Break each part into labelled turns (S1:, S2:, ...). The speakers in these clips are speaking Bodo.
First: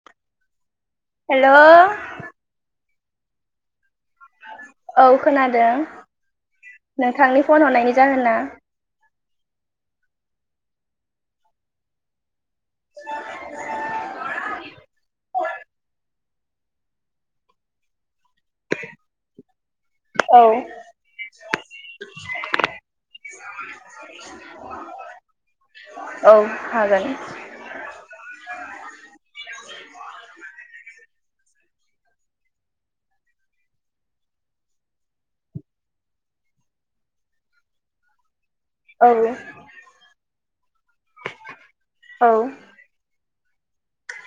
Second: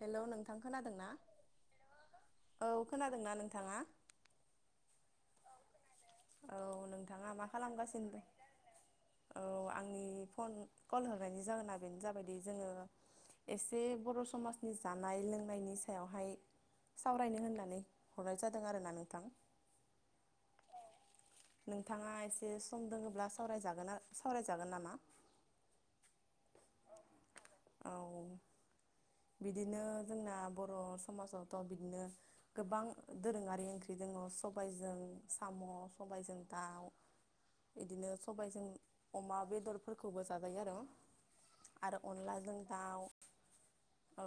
S1: हेलौ नोंथां खोनादोंना
S2: हेल'
S1: औ खोनादोंना नोंथाङा?
S2: औ खोनादों।
S1: औ नोंथाङा
S2: नोंथांनि
S1: मा
S2: फन हरनायनि
S1: खालामगासिनो दं?
S2: जाहोना
S1: औ आंनि फन कल हरनायनि जाहोना बेनो जाबाय जोङो एसे बर' समाजनि जानाय लों लोंनायनि सायावहाय सावरायनो होननानै हरनाय जादों आरोना नोंथां
S2: औ।
S1: नोंथाङा एसे सम दोङोब्ला सावरायजागोन सावरायजागोन नामा?
S2: औ हागोन।
S1: [inaudible] बिदिनो जोंना बर' समाजावथ' बिदिनो गोबां दोरोङारि ओंख्रि जोङो सब [unintelligible] जों
S2: औ
S1: अमा बेदरफोरखौबो जाजायो आरो आरो
S2: औ
S1: अनलाजों दाउ औ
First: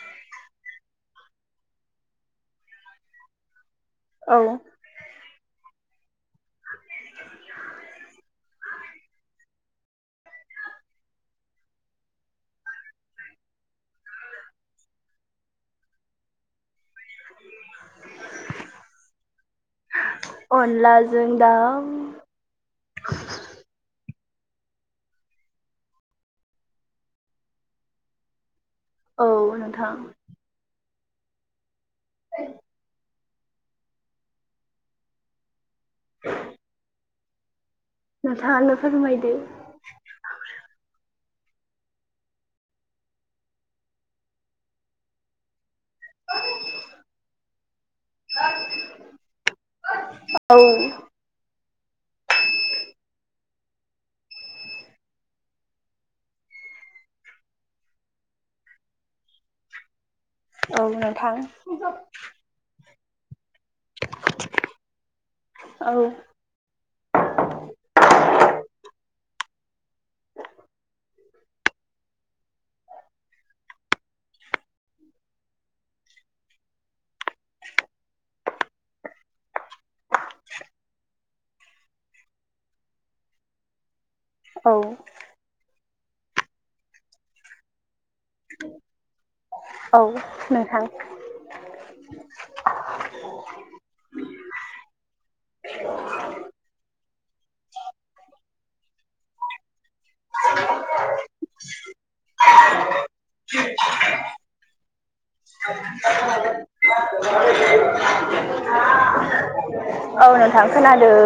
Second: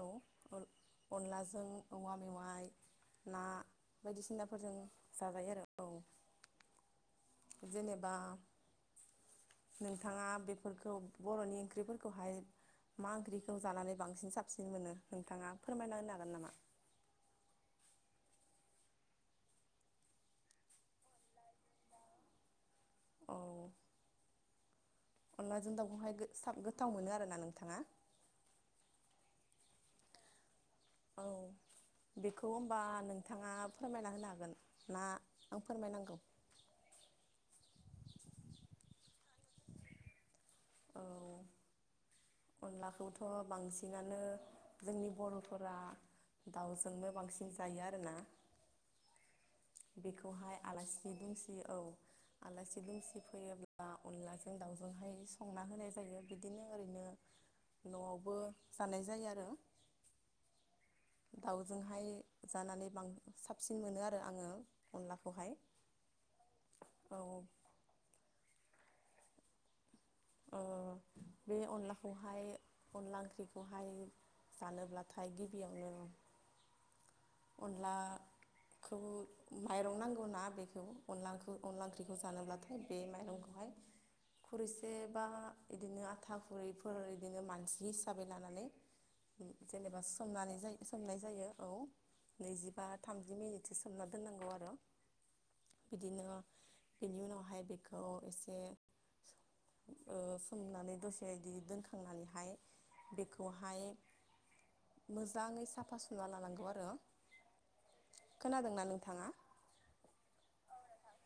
S1: अनलाजों औवा मेवाइ ना
S2: औ
S1: बायदिसिनाफोरजों जाजायो आरो औ। जेनेबा नोंथाङा बेफोरखौ बर'नि ओंख्रिफोरखौहाय मा ओंख्रिखौ जानानै बांसिन साबसिन मोनो नोंथाङा फोरमायना होनो हागोन नामा? [inaudible]
S2: अनलाजों दाउ
S1: औ। अनलाजों दाउखौहायाब गोथाव मोनो आरोना नोंथाङा।
S2: औ नोंथां।
S1: औ बेखौ होनोमबा नोंथाङा फोरमायना होनो हागोन ना आं फोरमायनांगौ।
S2: नोंथाङा नो फोरमायदो।
S1: औ अनलाखौथ' बांसिनानो जोंनि बर'फोरा दाउजोंनो बांसिन जायो आरोना। बेखौहाय
S2: औ
S1: आलासि दंसि औ। आलासि दुमसि फैयोब्ला अनलाजों दाउजोंहाय संना होनाय जायो बिदिनो ओरैनो न'आवबो जानाय जायो आरो।
S2: औ नोंथां
S1: दाउजोंहाय जानानै बां साबसिन मोनो आरो आङो अनलाखौहाय
S2: औ
S1: औ। अ बे अनलाखौहाय अनला ओंख्रिखौहाय जानोब्लाथाय गिबियावनो अनला खौ माइरं नांगौनाा बेखौ अनलाखौ अनला ओंख्रिखौ जानोब्लाथाय बे माइरंखौ बेवहाय
S2: औ।
S1: एबा बिदिनो आथा खुरिफोर बिदिनो मानसि हिसाबै लानानै जेनेबा
S2: औ
S1: सोमनानै
S2: नोंथां
S1: जायो सोमनाय जायो औ नैजिबा थामजि मिनिटसो सोमना दोननांगौ आरो बिदिनो बेनि उनावहाय बेखौ एसे ओ सोमनानै दसे बदि दोनखांनानैहाय बेखौहाय मोजाङै साफा सुना लानांगौ आरो। खोनादोंना नोंथाङा।
S2: औ नोंथां खोनादों।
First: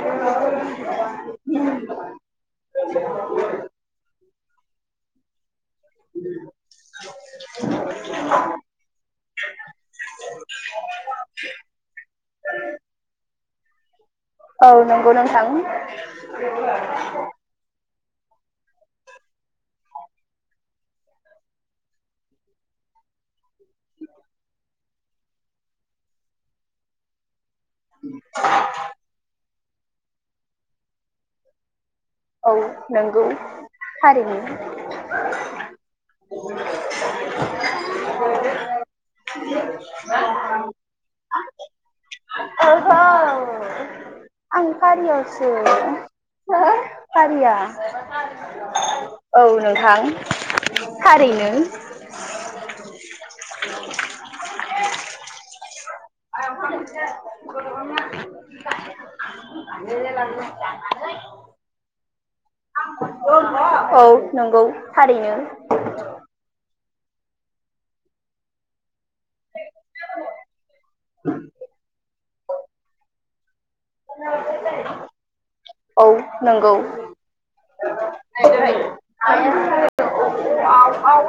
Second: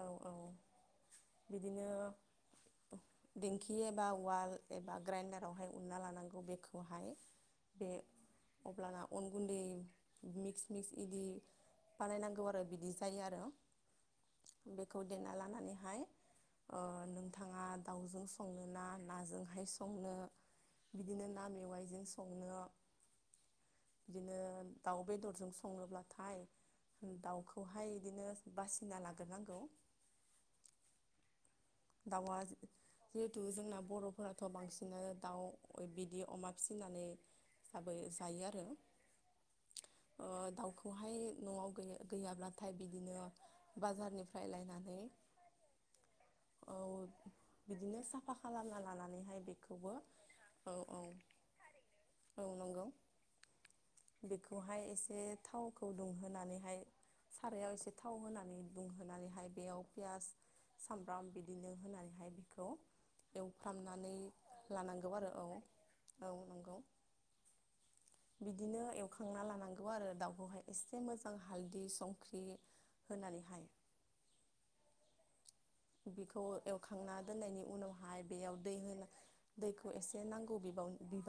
S1: औ -औ बिदिनो दिंखि एबा उवाल एबा ग्राइन्दारावहाय उनना लानांगौ बेखौहाय बे अब्लाना अन गुन्दै मिक्स मिक्स इदि बानायनांगौ आरो बिदि जायो आरो
S2: औ
S1: बेखौ
S2: नंगौ
S1: देना
S2: नोंथां।
S1: लानानैहाय ओ नोंथाङा दाउजों संनो ना नाजोंहाय संनो बिदिनो ना मेवाइजों संनो बिदिनो दाउ बेदरजों सङोब्लाथाय दाउखौ खौहाय इदिनो बासिना लाग्रोनांगौ दाउआ
S2: औ नंगौ
S1: जिहेथु जोंना
S2: थारैनो
S1: बर'फोराथ बांसिनानो दाउ बिदि अमा फिसिनानै
S2: [inaudible]
S1: जाबोयो जायो आरो
S2: [inaudible]
S1: दाउखौहाय न'आव गैयाब्लाथाय
S2: ओहो
S1: बिदिनो बाजारनिफ्राय लायनानै
S2: [inaudible]
S1: औ
S2: खारिया
S1: बिदिनो साफा खालामना
S2: औ
S1: लानानैहाय बेखौबो औ
S2: नोंथां
S1: औ
S2: थारैनो
S1: औ नोंगौ बेखौहाय एसे थाव एसे थाव होनानै
S2: [unintelligible]
S1: ब्राम बिदिनो होनानैहाय बे खौ
S2: औ
S1: एवफ्रामनानै
S2: नंगौ
S1: लानांगौ आरो
S2: थारैनो
S1: औ औ नंगौ बिदिनो एव ना लानांगौ आरो दाउखौहाय एसे मोजां हालदि संख्रि होनानैहाय
S2: [inaudible] औ
S1: बेखौ
S2: नंगौ
S1: एवखांना दोननायनि उनावहाय बेयाव दै होना दैखौ एसे नांगौ बि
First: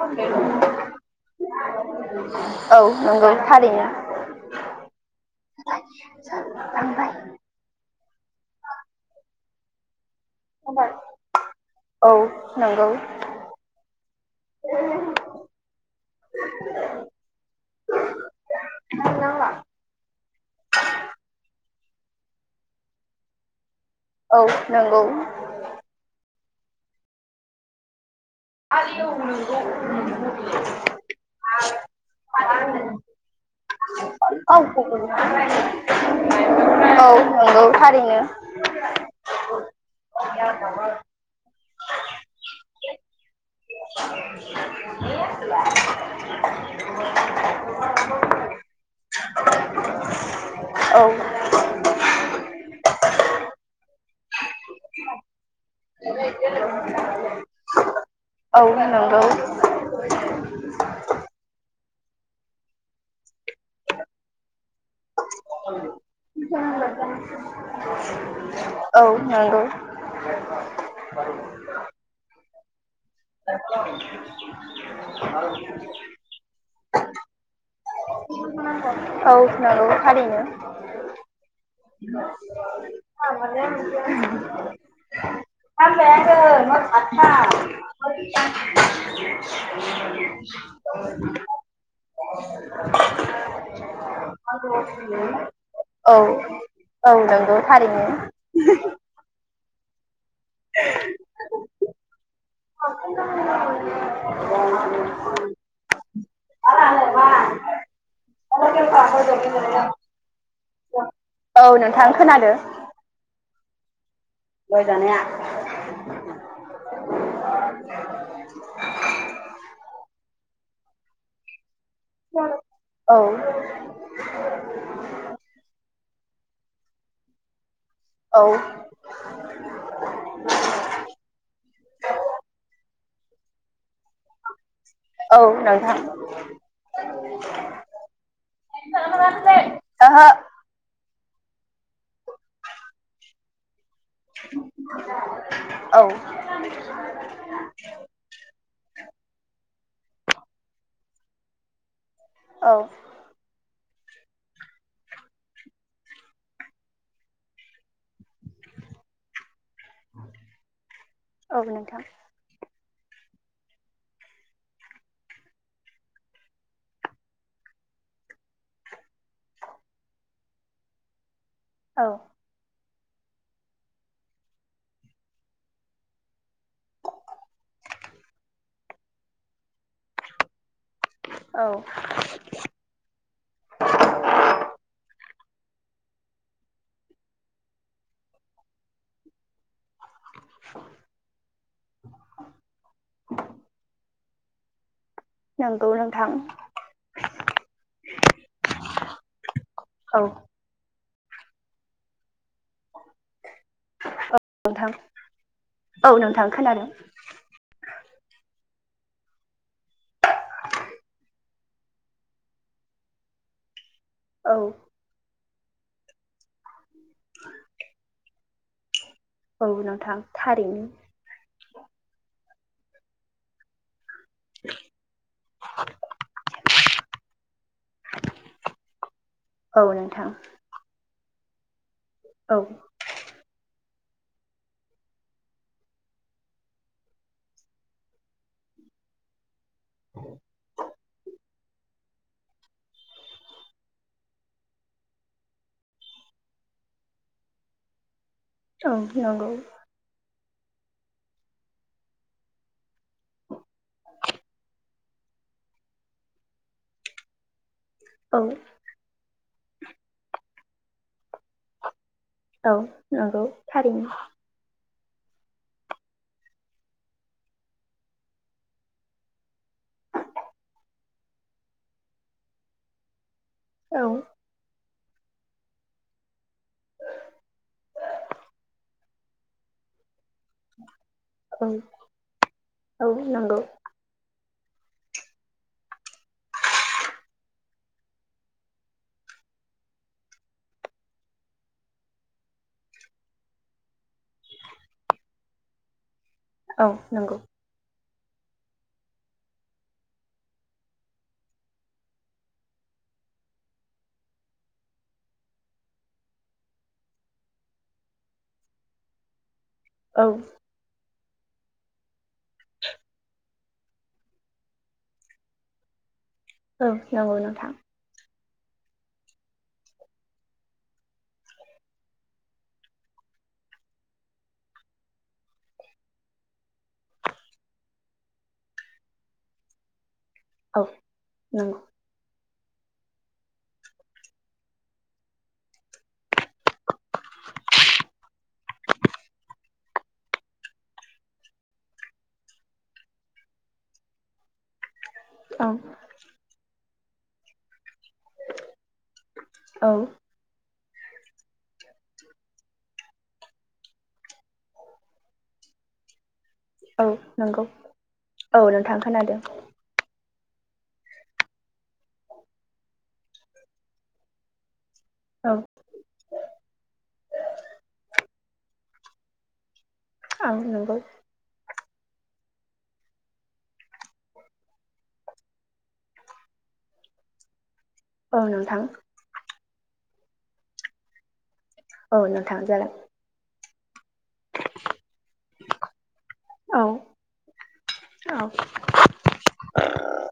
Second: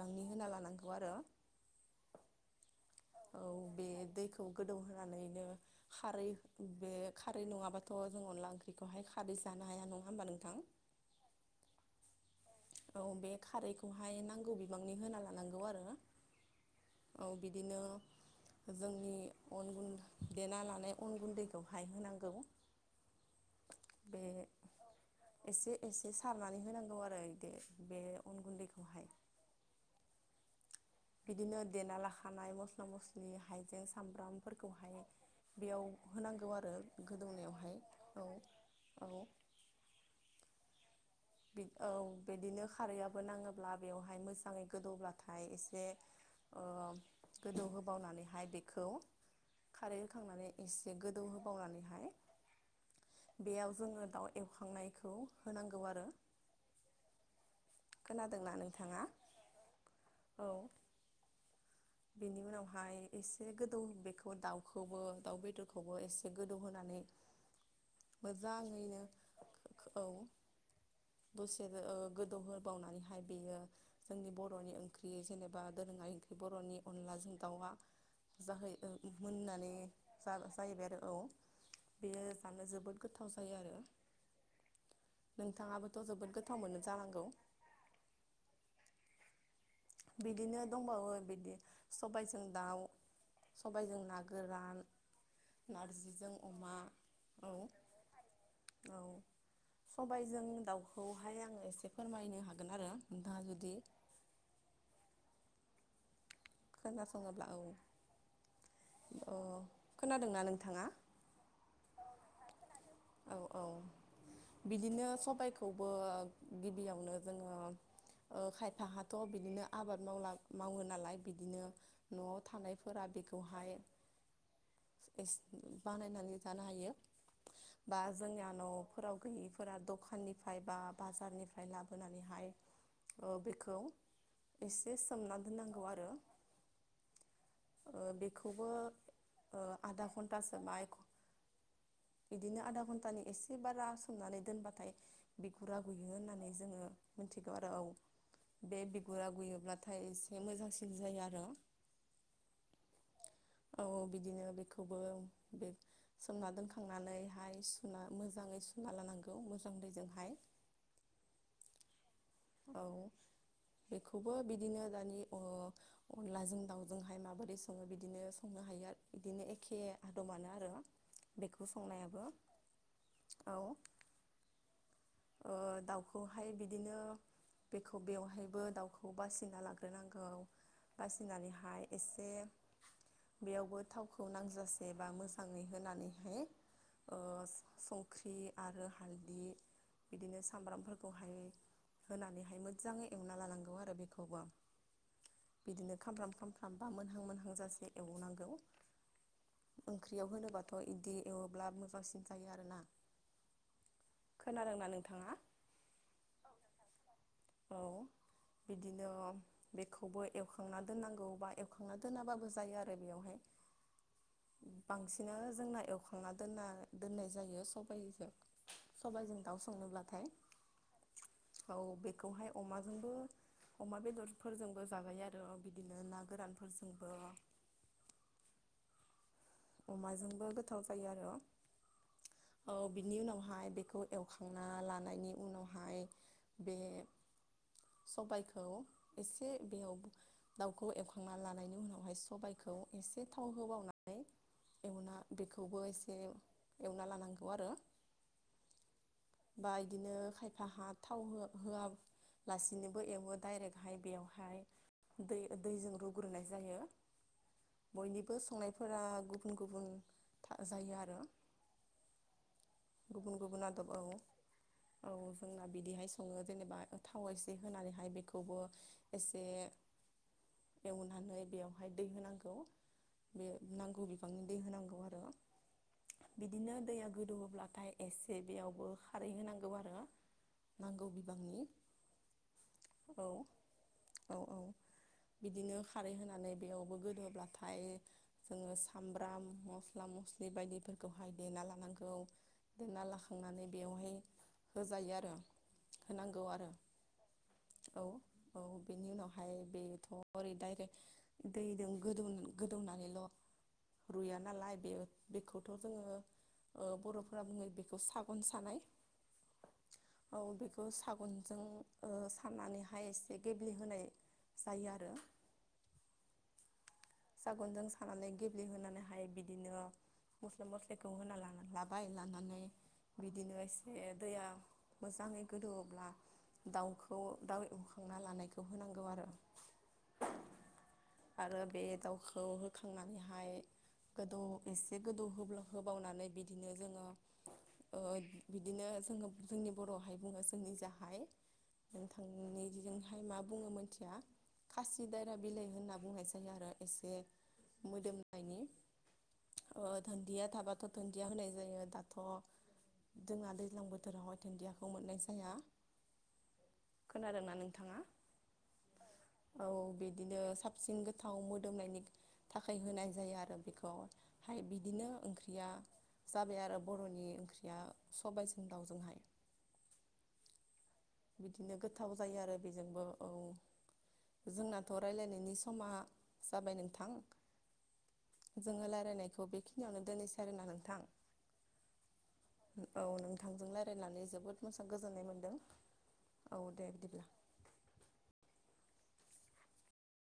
S1: बांनि होना लानांगौ आरो
S2: औ नंगौ
S1: औ बे
S2: थारैनो
S1: दैखौ गोदौहोनानैनो खारै बे खारै नङाबाथ जों अनला ओंख्रिखौहाय खारै जानो हाया नङ
S2: औ नंगौ
S1: औ बे खारैखौहाय नांगौ बिबांनि होना लानांगौ आरो औ बिदिनो जोंनि अन गुन्द देना लानाय अन गुन्दैखौ हाय होनांगौ बे
S2: औ नोंगौ
S1: एसे एसे सारनानै होनांगौ आरो इदि बे अन गुन्दैखौहाय
S2: [inaudible]
S1: बिदिनो देना लाखानाय मस्ला मस्लि हाइजें
S2: औ
S1: सामब्रामफोरखौ हाय बेयाव होनांगौ आरो
S2: औ नंगौ
S1: गोदौनायावहाय
S2: थारैनो
S1: औ औ
S2: [inaudible]
S1: औ बिदिनो खारैआ हो नाङोब्ला बेवहाय मोजाङै गोदौब्लाथाय एसे गोदौ होबावना नैहाय बेखौ खारै होखांनानै एसे
S2: औ
S1: गोदौ होबावनानैहाय बेयाव जोङो दाउ एवखांनायखौ होनांगौ आरो
S2: [unintelligible]
S1: खोनादोंना
S2: औ
S1: नोंथाङा
S2: नंगौ
S1: औ बेनि उनावहाय एसे गोदौ बेखौ दाउखौबो दाउ बेदरखौबो एसे गोदौ होनानै मोजाङैनो
S2: औ नंगौ
S1: औ दसे ओ गोदौ हो बेयो जोंनि बर'नि ओंख्रि जेनेबा दोरोङारि ओंख्रि बर'नि अनलाजों दाउआ जाहै
S2: औ
S1: होननानै
S2: नंगौ थारैनो
S1: जाहैबाय आरो औ बेयो जानो जोबोद गोथाव जायो आरो
S2: [unintelligible]
S1: नोंथाङाबोथ जोबोद गोथाव मोनो जानांगौ
S2: [inaudible]
S1: बिदिनो दंबावो बिदि सबायजों दाउ सबायजों ना गोरान
S2: औ
S1: नारजिजों अमा
S2: औ नंगौ थारैनो
S1: औ सबायजों दाउखौहाय आङो एसे फोरमायनो हा
S2: [unintelligible]
S1: खोनासंङोब्ला औ औ खोनादोंना नोंथांङा?
S2: औ नोंथां खोनादों
S1: औ औ बिदिनो सबाइखौबो गिबियावनो जोंङो खायफाहाथ' बिदिनो आबाद मावला मावो नालाय बिदिनो न'आव थानायफोरा बेखौहाय बानायनानै जानो हायो। बा
S2: औ
S1: जोंनिया न'फोराव गैयैफोरा दखाननिफ्राय बा बाजारनिफ्राय ओमफ्राय लाबोनानैहाय बेखौ एसे सोमना
S2: औ
S1: दोननांगौ
S2: नोंथां
S1: आरो [inaudible] ओ बेखौबो ओ आधा
S2: ओहो
S1: घन्टासो बा एक घन्टा बिदिनो आधा घन्टानि एसे बारा सोमनानै दोनबाथाय बिगुरा
S2: औ
S1: गुयो होननानै जोंङो मिथिगौ आरो औ। बे बिगुरा गुयोब्लाथाय एसे मोजांसिन जायो आरो।
S2: औ।
S1: औ बिदिनो बेखौबो बे सोमना दोनखांनानैहाय सुना मोजांङै सुना लानांगौ मोजां दैजोंहाय।
S2: औ नोंथां
S1: औ। बेखौबो बिदिनो दानि ओ अनलाजों दाउजोंहाय माबोरै संङो बिदिनो संनो हाया बिदिनो एखे [unintelligible] आरो बेखौ
S2: औ
S1: संनायाबो औ ओ दाउखौहाय बिदिनो खौ बेवहायबो दाउखौ बासिना लाग्रोनांगौ। बासिनानैहाय
S2: औ
S1: एसे बेयावबो थावखौ नांजासे बा मोजां ङै होनानैहाय ओ संख्रि आरो हालदि बिदिनो सामब्रामफोरखौहाय होनानैहाय मोजांङै एवना लानांगौ आरो। बेखौबो
S2: नंगौ
S1: बिदिनो
S2: नोंथां
S1: खामफ्राम खामफ्राम बा मोनहां मोनहांजासे एवनांगौ।
S2: औ
S1: ओंख्रियाव होनोबाथ' बिदि एवोब्ला मोजांसिन जायो आरोना।
S2: औ
S1: खोनादोंना
S2: नोंथां
S1: नोंथाङा
S2: औ नोंथां खोनादों।
S1: औ। बिदिनो बेखौबो एवखांना दोननांगौ बा एवखांना दोनाबाबो जायो आरो बेवहाय।
S2: औ
S1: [unintelligible] बांसिनानो जोंना एवखांना दोनना दोननाय जायो सबाइजों। सबाइजों दाउ
S2: औ नोंथां
S1: संनोब्लाथाय
S2: थारैनो।
S1: औ बेखौहाय अमाजोंबो अमा बेदर फोरजोंबो जाबाय आरो बिदिनो ना गोरानफोरजोंबो।
S2: औ नोंथां
S1: अमाजोंबो गोथाव जायो आरो औ बिनि उनावहाय बेखौ एवखांना लानायनि उनावहाय बे सबाइखौ एसे बेयाव दाउखौ एवखांना लानायनि उनावहाय सबायखौ एसे थाव होबावनानै एवना बेखौबो एसे एवना लानांगौ आरो।
S2: औ नंगौ
S1: बा इदिनो खाय [unintelligible] थाव हो होआलासिनोबो एवो डाइरेक्टहाय बेयावहाय। दै दैजों रुग्रोनाय जायो। बयनिबो
S2: औ
S1: संनायफोरा गुबुन गुबुन जायो आरो।
S2: औ
S1: गुबुन
S2: नंगौ
S1: गुबुन आदबाव
S2: थारैनो।
S1: औ जोंना बिदिहाय संङो जेनेबा थाव एसे होनानैहाय बेखौबो एसे नानैहाय दै होनांगौ।
S2: औ
S1: [unintelligible] होनांगौ आरो। बिदिनो दैया गोदौब्लाथाय एसे बेयावबो खारै होनांगौ आरो ना। नांगौ
S2: औ
S1: बिबांनि औ औ औ, बिदिनो खारै होनानै बेयावबो गोदोब्लाथाय जोङो सामब्राम मस्ला मस्लि बायदिफोरखौहाय देना लानांगौ देना लाखांनानै बेयाव बे होजायो आरो होनांगौ आरो
S2: औ नंगौ
S1: औ औ। बेनि उनावहाय बेथ' ओरै डायरेक्ट दैदों गोदौ गोदौनानैल' रुया नालाय बे बेखौथ' जोङो ओ बर'फोरा बुङो बेखौ सागन सानाय औ बेखौ सा गनजों साननानैहाय एसे गेब्लेहोनाय जायो आरो। [inaudible]
S2: औ नंगौ नोंथां।
S1: दै होनानैहाय बिदिनो मस्ला मस्लिखौ होनानै लाबाय, लानानै बिदिनो एसे दैया मोजाङै गोदौवोब्ला दाउखौ दाउ एवखांना लानायखौ होनांगौ आरो
S2: औ
S1: आरो
S2: नंगौ।
S1: बे दाउखौ होखांनानैहाय गोदौ एसे गोदौ होब्ला होबावनानै बिदिनो जों ओ बिदिनो जों जोंनि बर'हाय बुङो जोंनि जाहाय नोंथांनिजोंहाय मा बुङो मिथिया खासि दायरा बिलाइ
S2: औ
S1: होनना बुंनाय सो आरो एसे मोदोमनायनि ओ,
S2: औ
S1: धोन्दिया थाबाथ' धोन्दिया होनाय जायो दाथ' जोंहा दैज्लां बोथोरावहाय धोन्दिया मोननाय जाया
S2: औ
S1: खोनादोंना
S2: नंगौ
S1: नोंथाङा?
S2: औ नोंथां खोनादों
S1: औ बिदिनो साबसिन गोथाव मोदोमनायनि थाखाय होनाय जायो आरो बेखौहाय बि बिदिनो
S2: औ
S1: ओंख्रिया जाबाय आरो बर'नि ओंख्रिया सबायाजों दाउजोंहाय
S2: आं नंगौ
S1: बिदिनो गोथाव जायो आरो बेजोंबो औ जोंनाथ' रायलायनायनि समा जाबाय नोंथां!
S2: औ
S1: जों
S2: नोंथां
S1: रायलायनायखौ बेखिनियावनो दोनोसै आरोना नोंथां
S2: औ नोंथां जागोन
S1: औ नोंथांजों रायलायनानै जोबोद मोजां गोजोन्नाय मोन्दों। औ दे बिदिब्ला।
S2: [unintelligible]